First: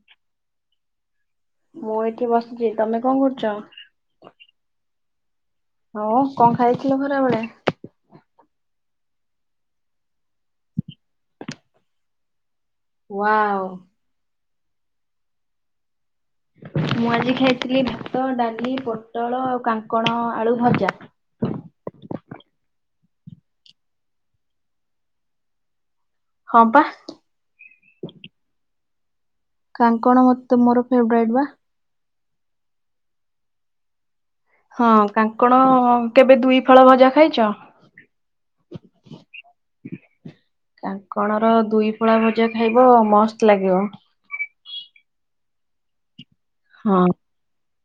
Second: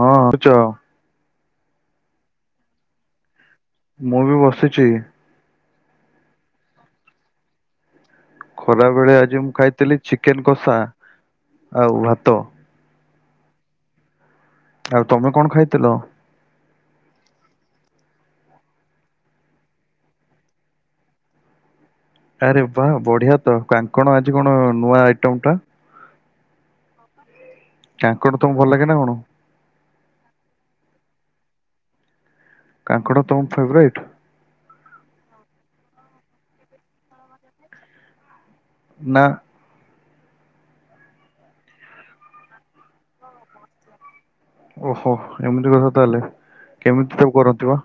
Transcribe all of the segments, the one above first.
ହଁ ଆଚ୍ଛା। ମୁଁ ଏଠି ବସିଛି। ତମେ କଣ କରୁଛ? ମୁଁ ବି ବସିଛି। ହଁ କଣ ଖାଇଥିଲ ଖରା ବେଳେ? ଖରା ବେଳେ ଆଜି ମୁଁ ଖାଇଥିଲି ଚିକେନ କଷା ଆଉ ଭାତ। ୱାଓ। ଆଉ ତମେ କଣ ଖାଇଥିଲ? ହ ମୁଁ ଆଜି ଖାଇଥିଲି ଭାତ, ଡାଲି, ପୋଟଳ ଆଉ କାଙ୍କଣ ଆଳୁ ଭଜା। ହଁ ଆରେ ବା ବଢିଆ ତ କାଙ୍କଣ ଆଜି କଣ ନୂଆ ଆଇଟମ ଟା? ହଁ ବା। କାଙ୍କଣ ତମକୁ ଭଲ ଲାଗେ ନା କଣ? କାଙ୍କଣ ମତେ ମର ଫେବରାଇଟ ବା। କାଙ୍କଡ଼ ତମ ଫେବରାଇଟ। ହଁ କାଙ୍କଣ କେବେ ଦୁଇ ଫାଳ ଭଜା ଖାଇଛ? ନା। କାଙ୍କଣ ର ଦୁଇ ଫଳା ଭଜା ଖାଇବ ମସ୍ତ ଲାଗିବ। ଓହୋ ଏମିତି କଥା ତାହେଲେ ହଁ। କେମିତି ସବୁ କରନ୍ତି ବା।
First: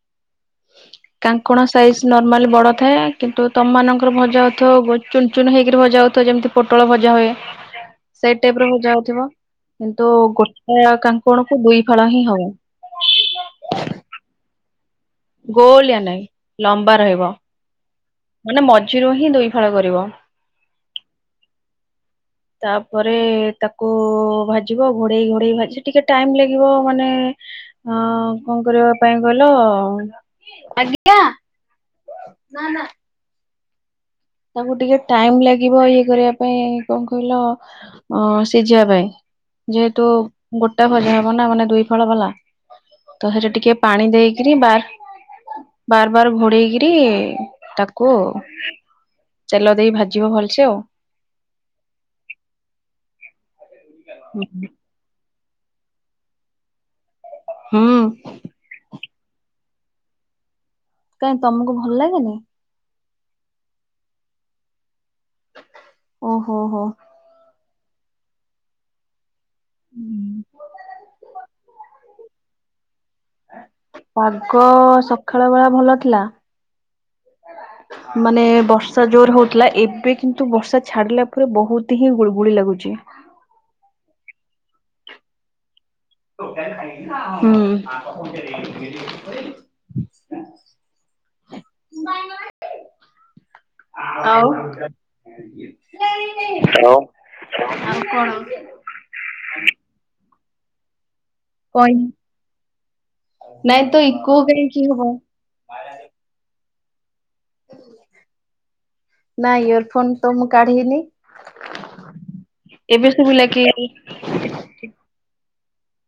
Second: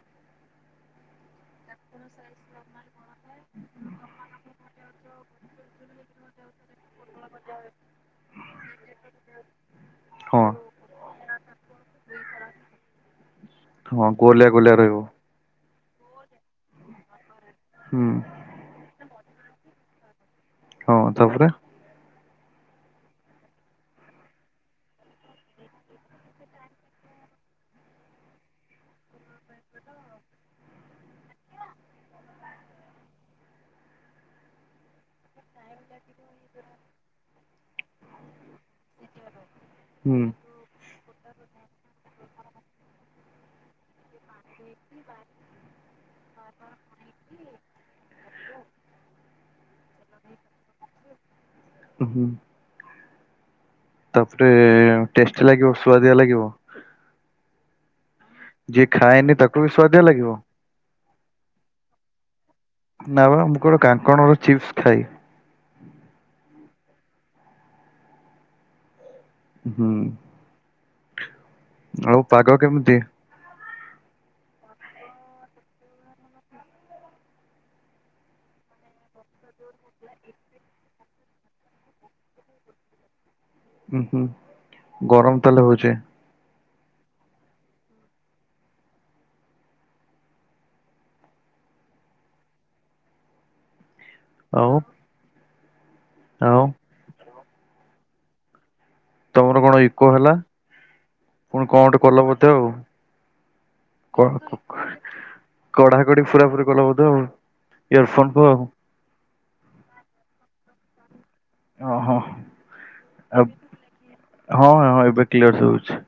କାଙ୍କଣ ସାଇଜ ନର୍ମାଲି ବଡ ଥାଏ କିନ୍ତୁ ତମମାନଙ୍କର ଭଜା ଅ ତ ଗୋ ଚୁନ ଚୁନ ହେଇକିରି ଭଜା ହଉଥିବ ଯେମିତି ପୋଟଳ ଭଜା ହୁଏ। ସେଇ ଟାଇପ ର ଭଜା ହଉଥିବ। କିନ୍ତୁ ହଁ ଗୋଟା କାଙ୍କଣ କୁ ଦୁଇ ଫଳା ହିଁ ହବ। ହଁ ଗୋଲିଆ ଗୋଲିଆ ରହିବ। ଗୋଲିଆ ନାଇଁ ଲମ୍ବା ରହିବ। ହୁଁ ମାନେ ମଝିରୁ ହିଁ ଦୁଇ ଫାଳ କରିବ। ହଁ ତାପରେ। ତାପରେ ତାକୁ ଭାଜିବ ଘୋଡେଇ ଘୋଡେଇ ଭାଜି ଟିକେ ଟାଇମ ଲାଗିବ ମାନେ ହଁ କଣ କରିବା ପାଇଁ ଗଲ ଆ ନା ନା। ତାକୁ ଟିକେ ଟାଇମ ଲାଗିବ ଇଏ କରିବା ପାଇଁ କଣ କହିଲ ଅ ସିଝିବା ପାଇଁ। ଯେହେତୁ ହୁଁ ଗୋଟା ଭଜା ହବ ନା ମାନେ ଦୁଇ ଫଳ ବାଲା ତ ସେଠରେ ଟିକେ ପାଣି ଦେଇକି ବାର ବାର ଭୋଡେଇକରି ତାକୁ ତେଲ ଦେଇ ଭାଜିବ ଭଲସେ ଆଉ। ହୁଁ। ହୁଁ ତାପରେ ଟେଷ୍ଟି ଲାଗିବ ସୁଆଦିଆ ଲାଗିବ। ହଁ। ଯିଏ ଖାଏନି ତାକୁ ବି ସୁଵାଦିଆ ଲାଗିବ। କାଇହିଁ ତମକୁ ଭଲ ଲାଗେନି। ନା ବା ମୁଁ କଟେ କାଙ୍କଣ ର ଚିପ୍ସ ଖାଇବି। ଓହୋ ହୋ। ହୁଁ। ହୋଉ ପାଗ କେମିତି? ପାଗ ସକାଳ ବେଳା ଭଲ ଥିଲା ମାନେ ବର୍ଷା ଜୋର ହୋଉଥିଲା ଏବେ କିନ୍ତୁ ବର୍ଷା ଛାଡିଲା ପରେ ବହୁତ ହିଁ ଗୁଳ ଗୁଳି ଲାଗୁଛି। ଚି ହୁଁ ହୁଁ ଗରମ ତାହଲେ ହଉଛି। ହୁଁ। ଆଉ ଆଉ ଆଉ କଣ? ତମର କଣ ଇକୋ ହେଲା। ଫୁଣି କଣ କହି ଗୋଟେ କଲ ବୋଧେ ଆଉ। ନାଇଁ ତ କ ଇକୋ କାହିଁକି ହବ କଢା କଢି ପୁରା ପୁ କଲା ବୋଧ ଆଉ ଇୟରଫୋନ କୁ ଆଉ ନାଇଁ ଇୟର ଫୋନ ତ ମୁଁ କାଢିନି। ହଁ ହଁ ଏବେ ଆ ଶୁଭିଲା କି? ହଁ ହଁ ଏବେ କ୍ଲିୟର ଶୁଭୁଚି।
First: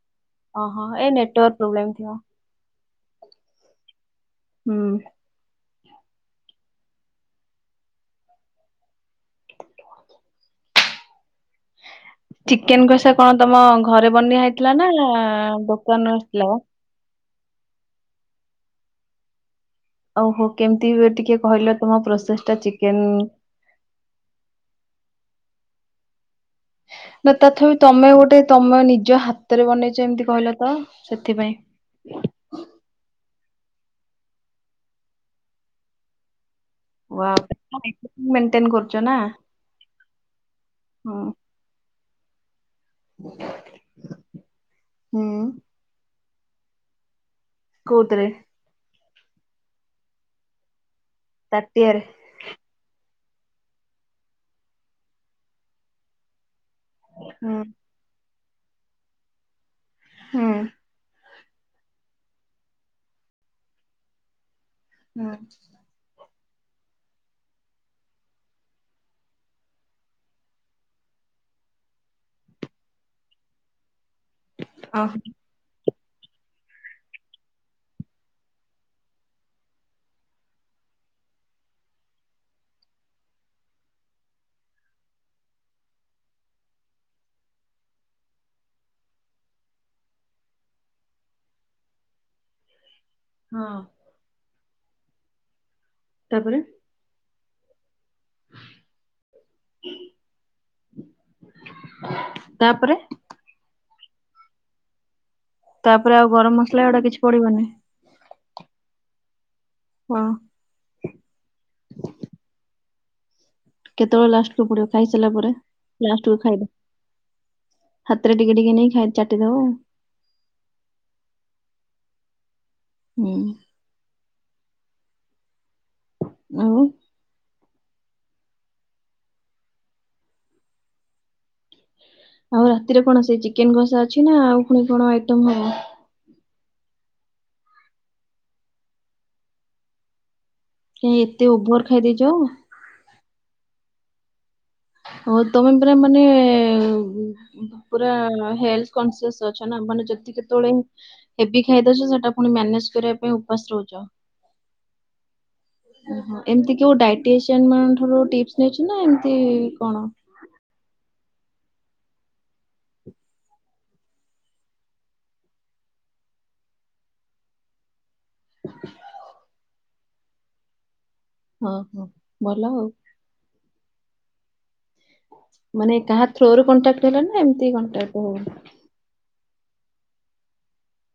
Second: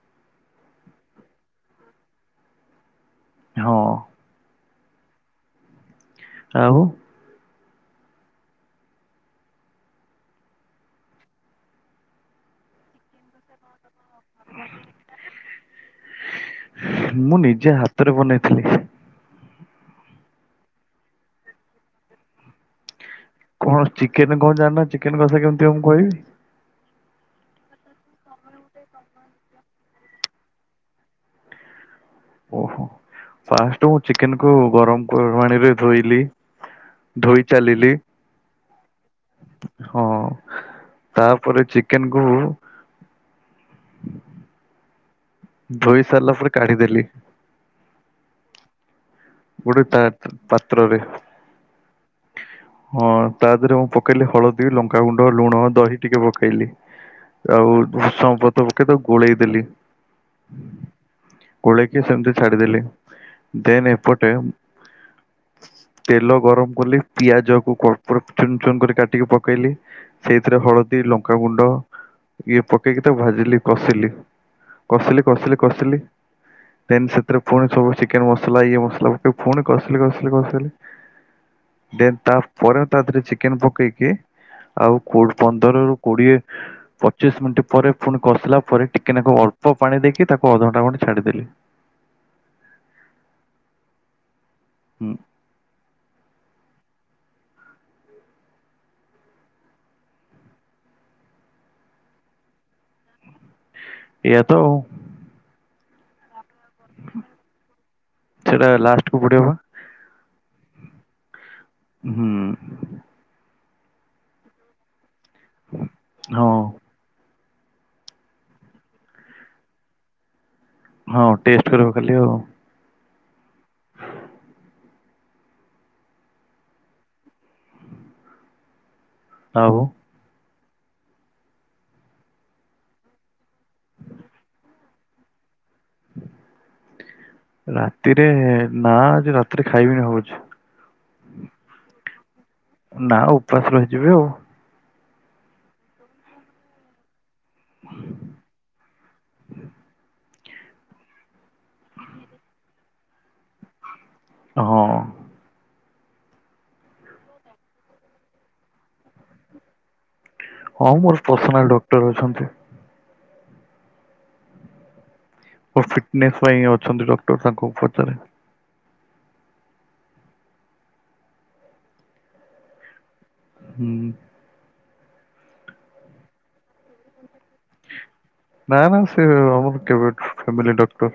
ଅହ ଏଇ ନେଟୱାର୍ ପ୍ରୋବ୍ଲେମ୍ ଥିବ। ହଁ। ହୁଁ। ଆଉ ଚିକେନ କଷା କଣ ତମ ଘରେ ବନା ହେଇଥିଲା ନା ଦୋକାନରୁ ଆସିଥିଲା ବା? ମୁଁ ନିଜେ ହାତରେ ବନେଇଥିଲି। ଓ ହୋ କେମିତି ଟିକେ କହିଲ ତମ ପ୍ରୋସେସ ଟା ଚିକେନ କଣ ଚିକେନ କଣ ଜାଣ ନା ଚିକେନ କଷା କେମିତି ହବ ମୁଁ କହିବି। ନା ତଥାପି ତମେ ଗୋଟେ ତମେ ନିଜ ହାତରେ ବନେଇଛ ଏମିତି କହିଲ ତ ସେଥିପାଇଁ। ହଁ ଓହୋ ଫାଷ୍ଟ ମୁଁ ଚିକେନକୁୁ ଗରମ ପାଣିରେ ଧୋଇଲି ୱାଓ ଧୋଇ ଚାଲିଲି ମେଣ୍ଟେନ କରୁଛ ନା ହଁ। ହଁ ତାପରେ ଚିକେନ କୁ ହୁଁ। ସଲା ପରେ କାଢ଼ି ଦେଲି। କୋଉଥିରେ? ଗୋଟେ ତା ପାତ୍ରରେ। ତାଟିଆରେ। ହଁ ତା ଦେହରେ ମୁଁ ପକେଇଲି ହଳଦୀ ଲଙ୍କାଗୁଣ୍ଡ ଲୁଣ ଦହି ଟିକେ ପକାଇଲି। ହୁଁ ଆଉ ଭୃସଙ୍ଗ ପତର ପକେଇ କି ତାକୁ ଗୋଳେଇଦେଲି। ହୁଁ। କୋଳେଇକି ସେମିତି ଛାଡିଦେଲି ଦେନ ଏପଟେ। ହୁଁ। ତେଲ ଗରମ କ ପିଆଜ କଟ ଚୂନ ଚୂନ କରିକି ପକେଇଲି ସେଇଥିରେ ହଳଦି ଲଙ୍କା। ଲଙ୍କାଗୁଣ୍ଡ ଇଏ ପକେଇକି ତାକୁ ଭାଜିଲି କଷିଲି। ଓହୋ କସିଲି କସିଲି କସିଲି ଦେନ ସେଥିରେ ପୁଣି ସବୁ ଚିକେନ ମସଲା ଇଏ ମସଲା ଏ ପୁଣି କସିଲି କସିଲି କସିଲି। ଦେନ୍ ତା ପରେ ତା ଦିରେ ଚିକେନ ପକେଇକି। ଆଉ କୋଡ ପନ୍ଦରରୁୁ କୋଡିଏ ପଚିଶ ମିନିଟ୍ ପରେ ଫୁଣି କସିଲା ପରେ ଟିକେ ନାକ ଅଳ୍ ପ ପାଣି ଦେଇକି ତାକୁ ଅଧ ଘଣ୍ଟା ଖଣ୍ଡେ ଛାଡିଦେଲି। ହଁ। ହୁଁ। ତାପରେ। [inaudible] ତାପରେ। ଏୟା ତ ଆଉ। ତାପରେ ଆଉ ଗରମ ମସଲା ଗୁଡା କିଛି ପଡିବନି। ସେଟା ଲାଷ୍ଟ କୁ ପଡିବ ବା। ହଁ। ହୁଁ। କେତେବେଳେ ଲାଷ୍ଟକୁୁ ପଡିବ ଖାଇସାରିଲା ପରେ ଲାଷ୍ଟ କୁ ହଁ ଖାଇଦ ହାତରେ ଟିକେ ଟିକେ ନେଇ ଖାଇ ଚାଟିଦବ ଆଉ। ହଁ ଟେଷ୍ଟ କରିବୁ ଖାଲି ଆଉ। ହୁଁ। ଆଉ। ଆଉ। ଆଉ ରାତିରେ କଣ ସେଇ ଚିକେନ କଷା ଅଛି ନା ଆଉ ପୁଣି କଣ ଆଇଟମ ହବ। ରାତିରେ ନା ଆଜି ରାତିରେ ଖାଇବିନି ଭାବୁଛି। କାଇଁ ଏତେ ଓଭର ଖାଇଦେଇଛ। ନା ଉପାସ ରହିଯିବି ଆଉ। ହ ତମେ ପରା ମାନେ ପୁରା ହେଲଥ କନସିଅସ ଅଛ ନା ଯଦି କେତେବେଳେ ହେଭି ଖାଇଦଉଛ ସେଟା ପୁଣି ମ୍ୟାନେଜ କରିବା ପାଇଁ ଉପାସ ରହୁଛ। ହଁ। ଏମିତି କଉ ଡାଏଟେସିଅନ ମାନଙ୍କ ଠାରୁ ଟିପସ ନେଇ ଚ ନା ଏମତି କଣ। ହଁ ମୋର ପର୍ସନାଲ ଡକ୍ଟର ଅଛନ୍ତି। ଫିଟନେସ ପାଇଁ ଅଛନ୍ତି ଡକ୍ଟର ତାଙ୍କୁ ପଚାରେ। [inaudible] ହଁ ଭଲ ଆଉ। ହୁଁ। ମାନେ କାହା ଥ୍ରୋରୁ କଣ୍ଟାକ୍ଟ ହେଲ ନା ଏମିତି କଣ୍ଟାକ୍ଟ ହଉ। ମୋର କେବେଠୁ ଫ୍ୟାମିଲି ଡକ୍ଟର।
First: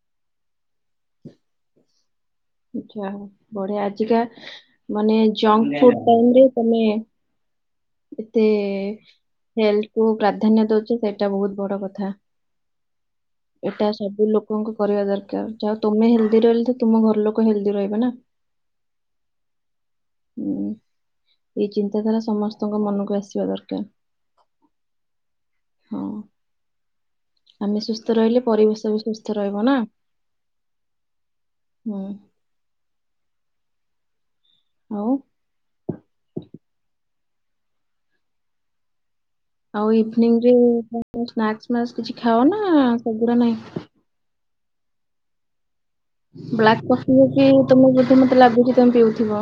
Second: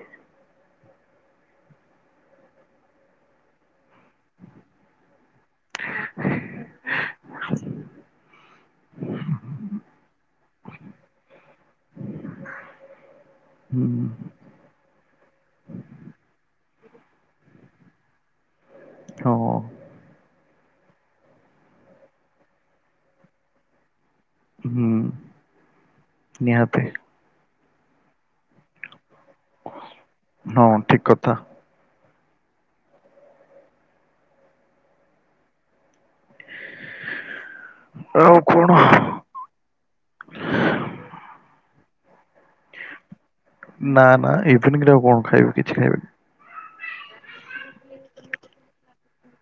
ଆଛା ବଢ଼ିଆ। ମାନେ ଜଙ୍କ ଫୁଡ ଟାଇମରେ ତମେ। ଏତେ। ହେଲଥ କୁ ପ୍ରାଧାନ୍ୟ ଦଉଛି ସେଇଟା ବହୁତ ବଡ କଥା। ଏଇଟା ହୁଁ ସବୁ ଲୋକଙ୍କୁ କରିବା ଦରକାର ଯାହା ତୁମେ ହେଲଦି ରହିଲ ତୁମ ଘର ଲୋକ ହେଲ୍ଦି ରହିବେ ନା। ଓ। ହୁଁ, ଏଇ ଚିନ୍ତାଧାରା ସମସ୍ତଙ୍କ ମନକୁ ଆସିବା ଦରକାର। ହୁଁ, ହଁ ନିହାତି। ଆମେ ସୁସ୍ଥ ରହିଲେ ପରିବେଶ ବି ସୁସ୍ଥ ରହିବ ନା, ହଁ ଠିକ କଥା। ହୁଁ। ଆଉ? ଆଉ କଣ? ଆଉ ଇଭନିଙ୍ଗ ରେ ସ୍ନାକ୍ସ ଫ୍ନାକ୍ସ କିଛି ଖାଅ ନା ସେଗୁଡା ନାହିଁ ନା ନା ଇଭିନିଂରେ ଆଉ କଣ ଖାଇବି, କିଛି ଖାଇବିନି। ବ୍ଲାକ୍ କଫି ପଫି ତମକୁ ବୋଧେ ମତେ ଲାଗୁଛି ତମେ ପିଉଥିବ।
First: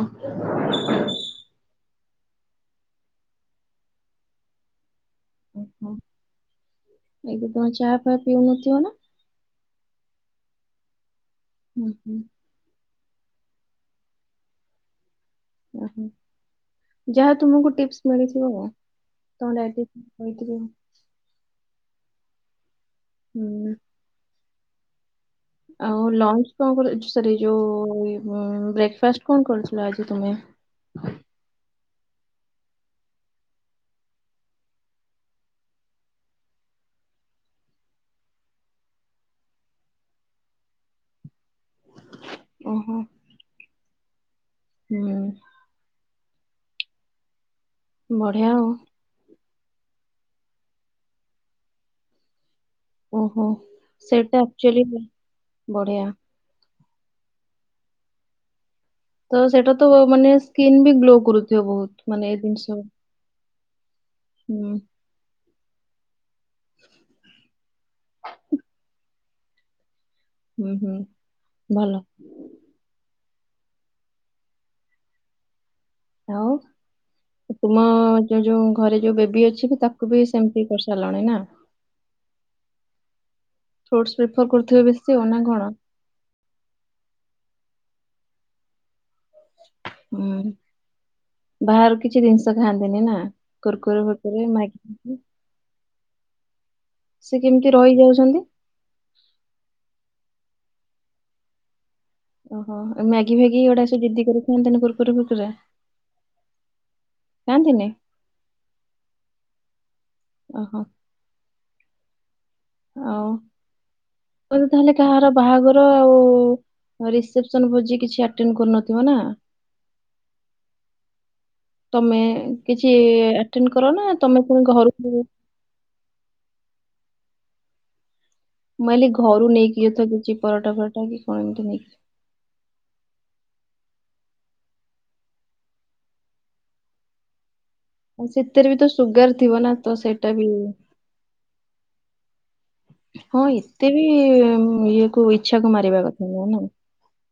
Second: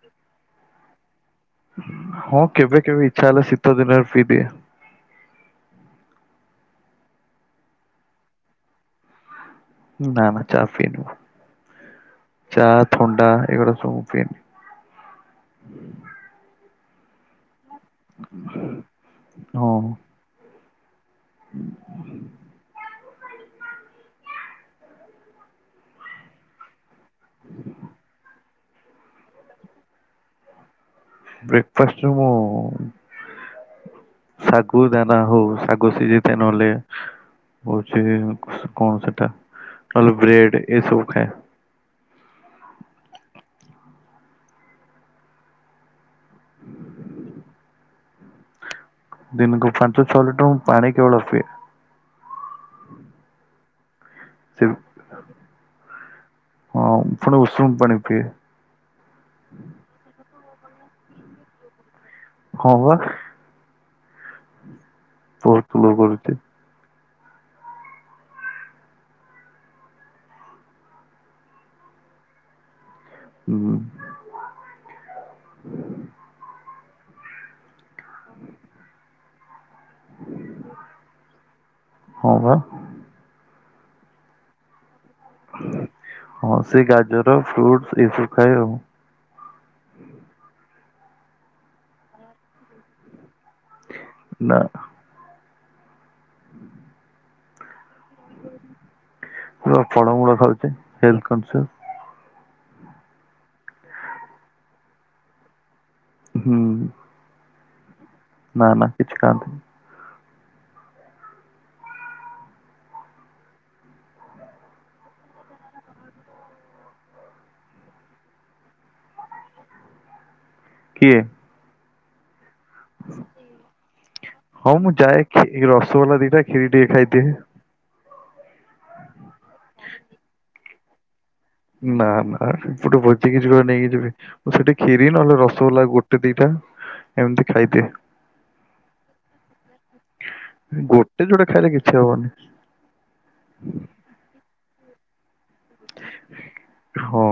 ହଁ କେବେ କେବେ ଇଚ୍ଛା ହେଲା ଶୀତ ଦିନରେ ପିଦିଏ। ଏ ତମେ ଚା ଫା ପିଉନଥିବ ନା? ନା ନା ଚା ପାଏନି ମୁଁ। ହୁଁ ହୁଁ। ଚା ଥଣ୍ଡା ଏଗୁଡ଼ା ସବୁ ପିଏନି। ଓହୋ ଯାହା ତୁମକୁ ଟିପ୍ସ ମିଳିଥିବ ଆଉ, ତମ ଡାଇଟିସିଆନ କହିଥିବ। ହ ହ ହୁଁ। ଆଉ ଲଞ୍ଚ କଣ କର ସରି ଯୋଉ-ଉ-ଉ ବ୍ରେକ ଫାଷ୍ଟ କଣ କରିଥିଲ ଆଜି ତୁମେ? ବ୍ରେକଫାଷ୍ଟରେ ମୁଁ ଶାଗୁ ଦାନା ହଉ ଶାଗୁ ସିଝେଇ ଥାଏ ନହେଲେ ହଉଛି କଣ ସେଟା ନହେଲେ ବ୍ରେଡ ଏ ସବୁ ଖାଏ। ଓହୋ। ହୁଁ। ହୁଁ ହ ବଢିଆ ଆଉ। ଦିନକୁ ପାଞ୍ଚ ଛଅ ଲିଟର ମୁଁ ପାଣି କେବଳ ପିଏ। ଓହୋ ସେଟା ସେ ଆକଚୁଆଲି ବଢ଼ିଆ। ଉଷୁମ୍ ପାଣି ପିଏ। ତ ସେଇଟା ତ ମାନେ ସ୍କିନ୍ ବି ଗ୍ଲୋ କରୁଥିବ ବହୁତ, ମାନେ ଏ ହଁ ଜିନିଷ ବା ହୁଁ। [unintelligible] ଫଲୋ କରୁଛି। ହୁଁ ହୁଁ ଭଲ। ହୁଁ। ଆଉ ତୁମ ଯୋଉ ଯୋଉ ଘରେ ଯୋଉ ବେବି ଅଛି ବି ତାକୁ ତାକୁ ବି ସେମିତି କରିସାରିଲଣି ନା? ହଁ ବା ଫ୍ରୁଟଶ୍ ପ୍ରିଫର କରୁଥିବ ବେଶ ହଁ ସେ ଗାଜର ଫ୍ରୁଟଶ୍ ଏସବୁ ଖାଏ ଆଉ। ହଁ, ବାହାରୁ କିଛି ଜିନିଷ ଖାଆନ୍ତିନି ନା? କୁର୍କୁରି ଫର୍କୁରୀ ନା [unintelligible] ସିକିମ୍ କେ ଫଳ ମୂଳ ଖାଉଚି, ହେଲଥ କଂସୀଅସ। ଓହୋ ମ୍ୟାଗି ଫ୍ୟାଗି ଏଗୁଡା ସବୁ ଜିଦି କରି ଖାଆନ୍ତନି କୁର୍କୁରି ଫୁର୍କୁରି? ହୁଁ। ଖନ୍ତିନି? ନା ନା କିଛି ଖାନ୍ତିନୀ। ଓ ହୋ। ଆଉ ଆପଣ ତାହେଲେ କାହାର ବାହାଘର ଆଉ ରିସେପସନ ଭୋଜି କିଛି ଆଟେନେ କରୁନଥିବ ନା କିଏ? ତମେ କିଛି ଆଟେନେ କର ନା ତମେ ପୁଣି ହଁ ମୁଁ ଘରକୁ ଟି ମୁଁଅଇଲି ଘରୁ ନେଇକି ଯଥ ଯଛି ପରଟା ଫରଟା କି କଣ ଏମିତି ନେଇକି ନା ନା ପୁଟେ ଭୋଜି କି ଯିବ ନେଇକି ଯିବି ସେଠି କ୍ଷୀରି ନହେଲେ ରସଗୋଲା ଗୋଟେ ଦିଟା ଏମିତି ଖାଇ ଆଉ ସେଥିରେ ବି ତ ସୁଗାର ଥିବ ନା ତ ସେଇଟା ବି ସେବନି ହଁ ଏତେ ବି ଇଏ କ ଇଛା କ ମାରିବା କଥା ନୁହେଁ ନା ହଁ।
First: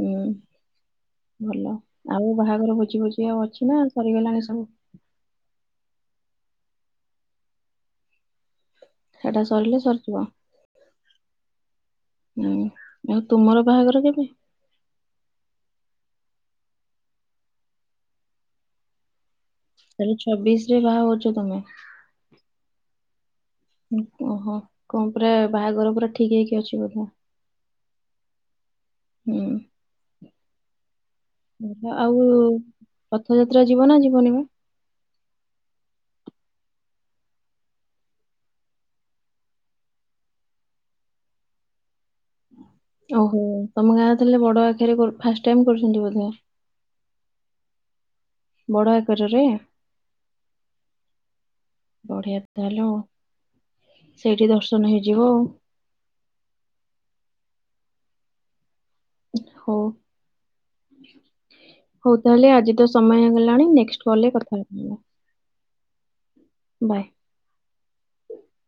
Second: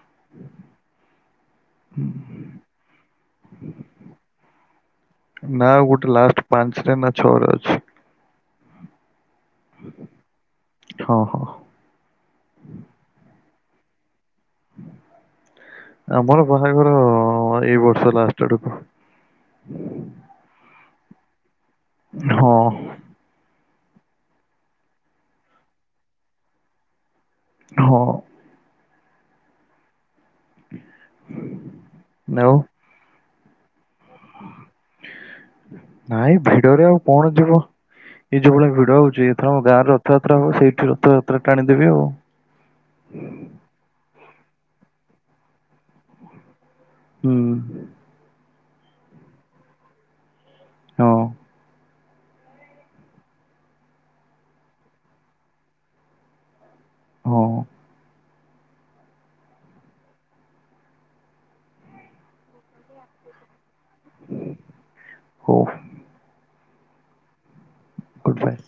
ହୁଁ ଭଲ ଆଉ ବାହାଘର ଭୋଜି ଭୋଜି ଆଉ ଅଛି ନା ସରିଗଲାଣି ସବୁ ନା ଗୋଟେ ଲାଷ୍ଟ ପାଞ୍ଚରେ ନା ଛଅ ରେ ଅଛି ସେଟା ସରିଲେ ହଁ ହଁ। ସରିଯିବ ହୁଁ ତୁମର ବାହାଘର କେବେ? ଆମର ବାହାଘର ଏଇ ବର୍ଷ ଲାଷ୍ଟ ଆଡକୁ ତା ହେଲେ ଛବିଶ ରେ ବାହାହଉଛ ତମେ ହଁ ଓହୋ କଣ ପୁରା ବାହାଘର ପୁରା ଠିକ ହେଇକି ଅଛି ବୋଧେ ହଁ ହୁଁ ଆଉ ରଥଯାତ୍ରା ଯିବ ନା ଯିବନି ମ ନାଇଁ ଭିଡରେ ଆଉ କଣ ଯିବ ଏଇ ଯୋଉ ଭଳିଆ ଭିଡ ହଉଛି ଏଥର ଆମ ଗାଁ ରେ ରଥଯାତ୍ରା ହବ ସେଇଠି ରଥଯାତ୍ରା ଟାଣିଦେବି ଆଉ ଓହୋ ତମ ଗାଁ ତା ଲେ ବଡ ଆକାରେ କରୁ ଫାଷ୍ଟ ଟାଇମ କରୁଛନ୍ତି ବଧ ହୁଁ ବଡ଼ ଏକରରେ ହଁ ବଢିଆ ତାହଲ ସେଇଠି ଦର୍ଶନ ହେଇଯିବ ଆଉ ହଁ ହୋଉ ହଉ ତାହେଲେ ଆଜି ତ ସମୟ ହେଇଗଲାଣି ନେକ୍ସଟ୍ କଲ୍ କଥାବାର୍ତ୍ ଓ ହୋ ବାଏ ଗୁଡ଼ ବାଏ